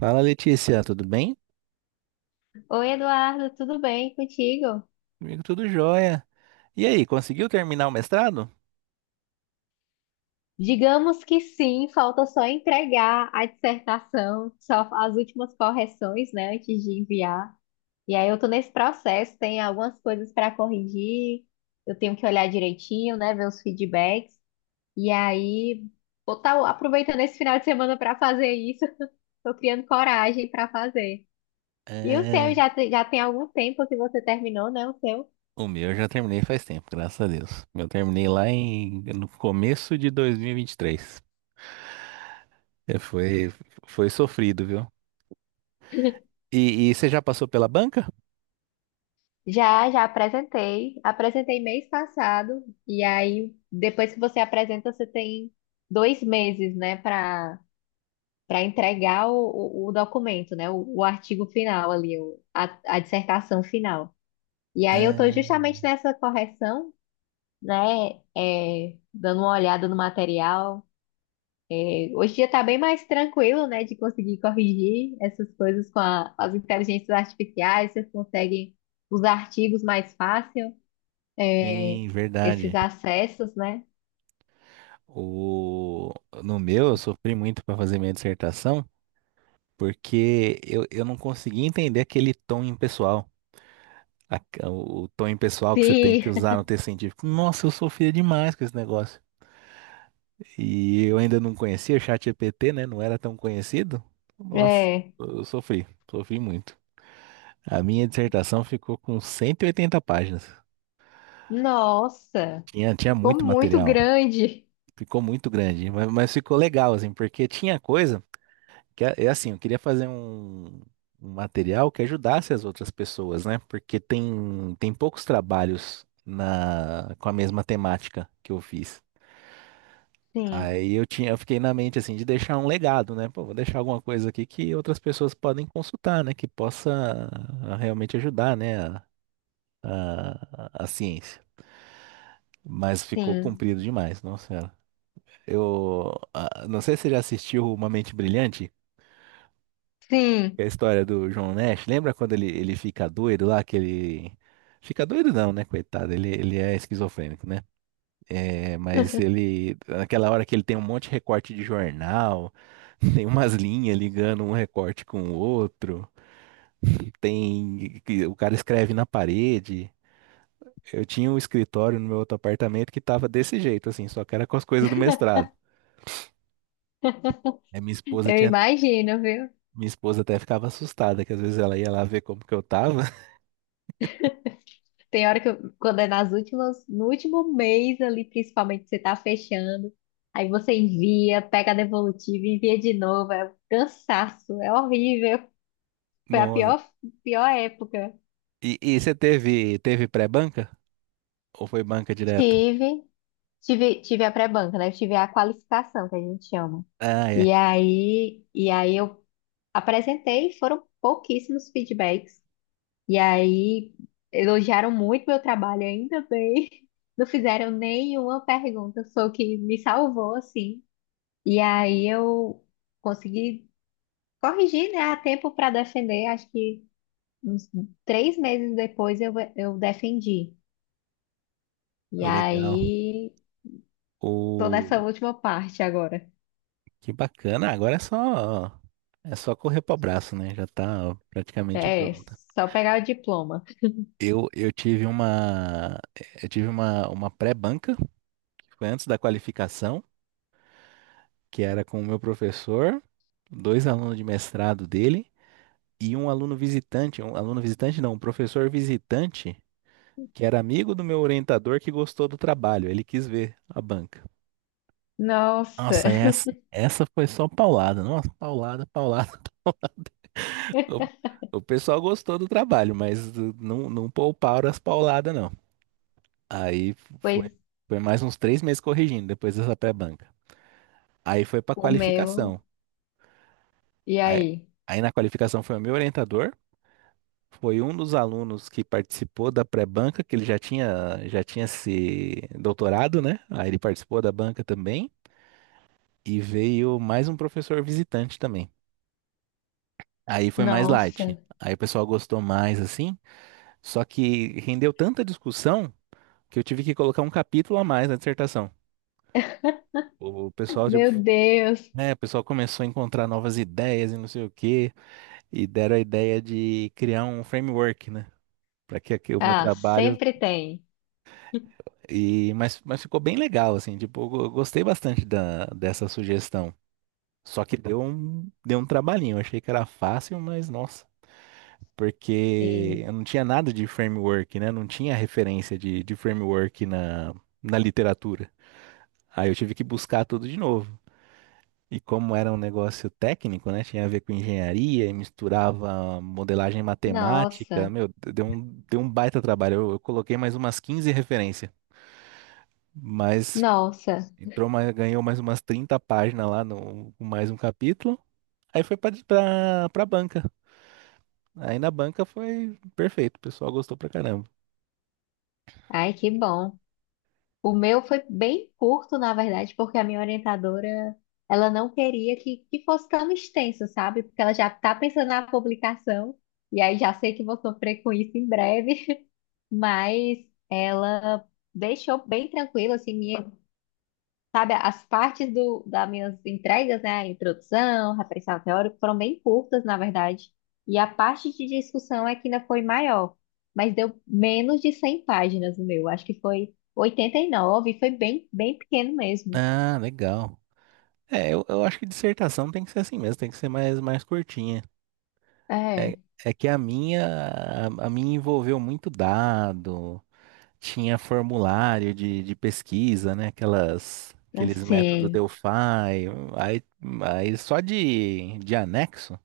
Fala Letícia, tudo bem? Oi, Eduardo, tudo bem contigo? Comigo tudo jóia. E aí, conseguiu terminar o mestrado? Digamos que sim, falta só entregar a dissertação, só as últimas correções, né, antes de enviar. E aí eu tô nesse processo, tem algumas coisas para corrigir, eu tenho que olhar direitinho, né, ver os feedbacks. E aí, vou estar aproveitando esse final de semana para fazer isso. Tô criando coragem para fazer. E o seu É, já, já tem algum tempo que você terminou, né, o seu? o meu eu já terminei faz tempo, graças a Deus. Eu terminei lá em, no começo de 2023. É, foi, foi sofrido, viu? E, você já passou pela banca? Já, já apresentei. Apresentei mês passado. E aí, depois que você apresenta, você tem dois meses, né, para entregar o documento, né, o artigo final ali, a dissertação final. E aí, eu estou É, justamente nessa correção, né, dando uma olhada no material. É, hoje em dia está bem mais tranquilo, né, de conseguir corrigir essas coisas com as inteligências artificiais, você consegue os artigos mais fácil, é, sim, esses verdade. acessos, né? O, no meu eu sofri muito para fazer minha dissertação, porque eu não conseguia entender aquele tom impessoal. a- o tom pessoal que você tem que Sim, usar no texto científico. Nossa, eu sofria demais com esse negócio. E eu ainda não conhecia o ChatGPT, né? Não era tão conhecido. Nossa, é. eu sofri, sofri muito. A minha dissertação ficou com 180 páginas. Nossa, Tinha ficou muito muito material. grande. Ficou muito grande, mas ficou legal, assim, porque tinha coisa que, é assim, eu queria fazer um, um material que ajudasse as outras pessoas, né? Porque tem, tem poucos trabalhos na, com a mesma temática que eu fiz. Sim, Aí eu tinha, eu fiquei na mente assim de deixar um legado, né? Pô, vou deixar alguma coisa aqui que outras pessoas podem consultar, né? Que possa realmente ajudar, né? A ciência. Mas ficou sim, comprido demais, nossa senhora. Eu não sei se você já assistiu Uma Mente Brilhante, que sim. é a história do John Nash. Lembra quando ele fica doido lá, que ele fica doido não, né? Coitado, ele é esquizofrênico, né? É, mas ele, naquela hora que ele tem um monte de recorte de jornal, tem umas linhas ligando um recorte com o outro, tem, que o cara escreve na parede. Eu tinha um escritório no meu outro apartamento que tava desse jeito, assim, só que era com as coisas do mestrado. Aí minha esposa Eu tinha, imagino, viu? minha esposa até ficava assustada, que às vezes ela ia lá ver como que eu tava. Tem hora que quando é nas últimas, no último mês ali, principalmente, que você tá fechando, aí você envia, pega a devolutiva, envia de novo. É um cansaço, é horrível. Foi a Nossa. pior, pior época. E, você teve, teve pré-banca? Ou foi banca direto? Tive, tive, tive a pré-banca, né? Eu tive a qualificação, que a gente chama. Ah, E é. aí, e aí eu apresentei, foram pouquíssimos feedbacks. E aí elogiaram muito meu trabalho, ainda bem. Não fizeram nenhuma pergunta, foi o que me salvou, assim. E aí eu consegui corrigir, né, a tempo para defender. Acho que uns três meses depois eu defendi. E Legal. aí tô nessa última parte agora. Que bacana. Agora é só correr para o braço, né? Já tá praticamente É, pronta. só pegar o diploma. Eu tive uma eu tive uma pré-banca, que foi antes da qualificação, que era com o meu professor, dois alunos de mestrado dele e um aluno visitante não, um professor visitante, que era amigo do meu orientador que gostou do trabalho, ele quis ver a banca. Nossa, Nossa, essa foi só paulada. Nossa, paulada, paulada. O, o pessoal gostou do trabalho, mas não, não pouparam as pauladas, não. Aí foi, pois foi mais uns três meses corrigindo depois dessa pré-banca. Aí foi para o meu. qualificação. E Aí, aí? aí na qualificação foi o meu orientador, foi um dos alunos que participou da pré-banca, que ele já tinha se doutorado, né? Aí ele participou da banca também. E veio mais um professor visitante também. Aí foi mais Nossa, light. Aí o pessoal gostou mais, assim. Só que rendeu tanta discussão. Que eu tive que colocar um capítulo a mais na dissertação. O pessoal, meu tipo, Deus. né, o pessoal começou a encontrar novas ideias e não sei o quê, e deram a ideia de criar um framework, né, para que, que o meu Ah, trabalho sempre tem. e mas ficou bem legal assim, tipo, gostei bastante da, dessa sugestão. Só que deu um trabalhinho, eu achei que era fácil, mas nossa, Sim. porque eu não tinha nada de framework, né? Não tinha referência de framework na, na literatura. Aí eu tive que buscar tudo de novo. E como era um negócio técnico, né? Tinha a ver com engenharia e misturava modelagem matemática. Nossa, Meu, deu um baita trabalho. Eu coloquei mais umas 15 referências, mas nossa. entrou mais, ganhou mais umas 30 páginas lá no com mais um capítulo. Aí foi pra, pra, pra banca. Aí na banca foi perfeito. O pessoal gostou pra caramba. Ai, que bom. O meu foi bem curto, na verdade, porque a minha orientadora, ela não queria que fosse tão extenso, sabe? Porque ela já tá pensando na publicação, e aí já sei que vou sofrer com isso em breve, mas ela deixou bem tranquilo, assim, minha. Sabe, as partes das minhas entregas, né, a introdução, referencial teórico, foram bem curtas, na verdade. E a parte de discussão é que ainda foi maior, mas deu menos de 100 páginas o meu. Acho que foi 89, e nove, e foi bem, bem pequeno mesmo. Ah, legal. É, eu acho que dissertação tem que ser assim mesmo, tem que ser mais, mais curtinha. É, É, é que a minha envolveu muito dado. Tinha formulário de pesquisa, né? Aquelas, aqueles métodos assim, Delphi. Aí, aí só de anexo.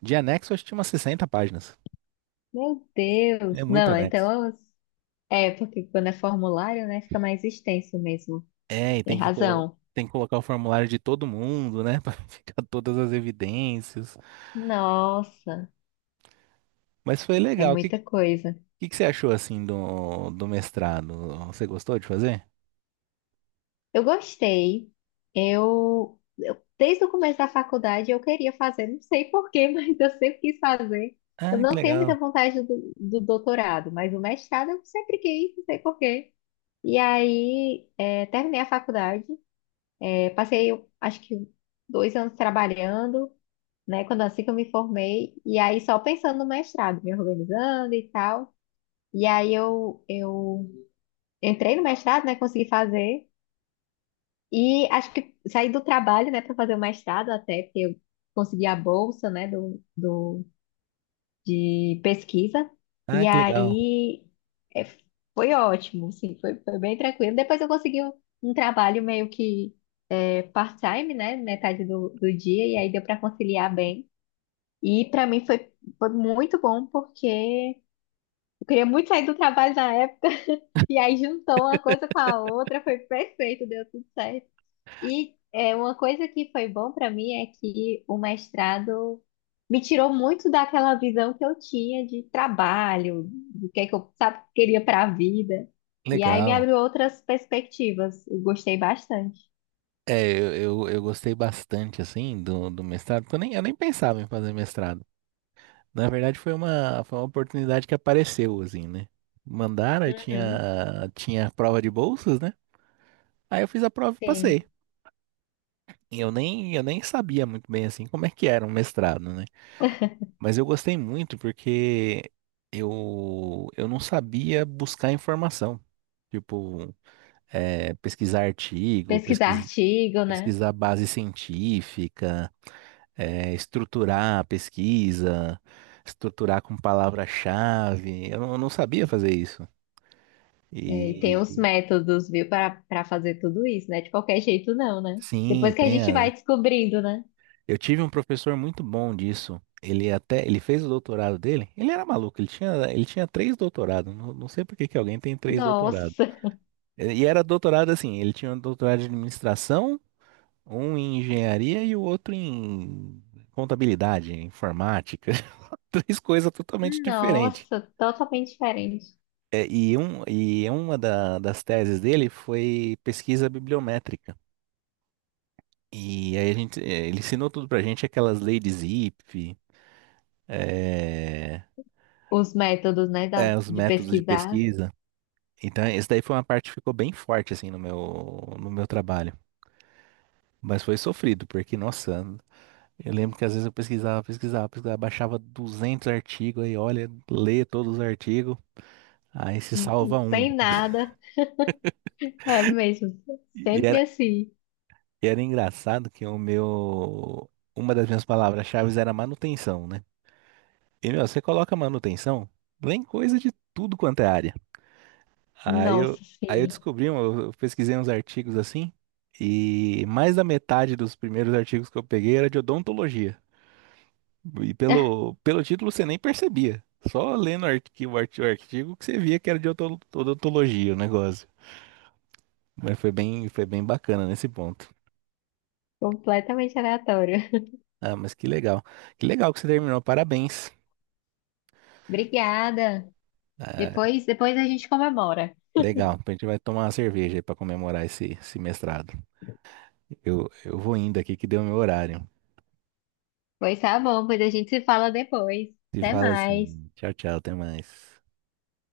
De anexo, acho que tinha umas 60 páginas. meu É Deus. muito Não, anexo. então, é, porque quando é formulário, né, fica mais extenso mesmo. É, e Tem tem que, colo razão. tem que colocar o formulário de todo mundo, né? Pra ficar todas as evidências. Nossa, Mas foi é legal. O que, muita coisa. Que você achou, assim, do, do mestrado? Você gostou de fazer? Eu gostei. Desde o começo da faculdade eu queria fazer, não sei porquê, mas eu sempre quis fazer. Eu Ah, que não tenho muita legal. vontade do doutorado, mas o mestrado eu sempre quis, não sei porquê. E aí é, terminei a faculdade, é, passei eu acho que dois anos trabalhando, né? Quando assim que eu me formei, e aí só pensando no mestrado, me organizando e tal. E aí eu entrei no mestrado, né? Consegui fazer. E acho que saí do trabalho, né, para fazer o mestrado até, porque eu consegui a bolsa, né, de pesquisa. Ah, E que legal. aí é, foi ótimo, assim, foi, foi bem tranquilo. Depois eu consegui um, um trabalho meio que é, part-time, né, metade do dia, e aí deu para conciliar bem. E para mim foi, foi muito bom, porque eu queria muito sair do trabalho na época, e aí juntou uma coisa com a outra, foi perfeito, deu tudo certo. E é, uma coisa que foi bom para mim é que o mestrado me tirou muito daquela visão que eu tinha de trabalho, do que é que eu, sabe, queria para a vida. E aí me Legal. abriu outras perspectivas. Eu gostei bastante. É, eu gostei bastante, assim, do, do mestrado, porque eu nem pensava em fazer mestrado. Na verdade, foi uma oportunidade que apareceu, assim, né? Mandaram, eu Uhum, tinha, tinha prova de bolsas, né? Aí eu fiz a prova e passei. sim. E eu nem sabia muito bem, assim, como é que era um mestrado, né? Mas eu gostei muito porque eu não sabia buscar informação. Tipo, é, pesquisar artigo, Pesquisar artigo, né? pesquisar base científica, estruturar a pesquisa, estruturar com palavra-chave. Eu não sabia fazer isso. É, e tem os E métodos, viu, para fazer tudo isso, né? De qualquer jeito, não, né? sim, Depois que a tem gente vai a... descobrindo, né? Eu tive um professor muito bom disso. Ele até, ele fez o doutorado dele. Ele era maluco, ele tinha três doutorados. Não, não sei por que que alguém tem três doutorados. Nossa, E era doutorado assim, ele tinha um doutorado de administração, um em engenharia e o outro em contabilidade, informática. Três coisas totalmente diferentes. nossa, totalmente diferente. É, e, um, e uma das teses dele foi pesquisa bibliométrica. E aí a gente, é, ele ensinou tudo pra gente, aquelas leis de Zipf, é, Os métodos, né, é, os de métodos de pesquisar, pesquisa. Então, isso daí foi uma parte que ficou bem forte, assim, no meu, no meu trabalho. Mas foi sofrido, porque, nossa, eu lembro que às vezes eu pesquisava, pesquisava, pesquisava, baixava 200 artigos, aí olha, lê todos os artigos, aí se não não salva um. tem nada. É mesmo, E sempre assim. E era engraçado que o meu. Uma das minhas palavras-chave era manutenção, né? E, meu, você coloca manutenção, vem coisa de tudo quanto é área. Aí eu, Nossa, aí eu sim, descobri, um, eu pesquisei uns artigos assim, e mais da metade dos primeiros artigos que eu peguei era de odontologia. E pelo, pelo título você nem percebia. Só lendo o artigo, o artigo que você via que era de odontologia o negócio. Mas foi bem bacana nesse ponto. completamente aleatório. Ah, mas que legal. Que legal que você terminou. Parabéns. Obrigada. Ah, Depois, depois a gente comemora. legal, a gente vai tomar uma cerveja aí para comemorar esse, esse mestrado. Eu vou indo aqui que deu meu horário. Pois tá bom, pois a gente se fala depois. Se Até fala mais. assim, tchau, tchau, até mais.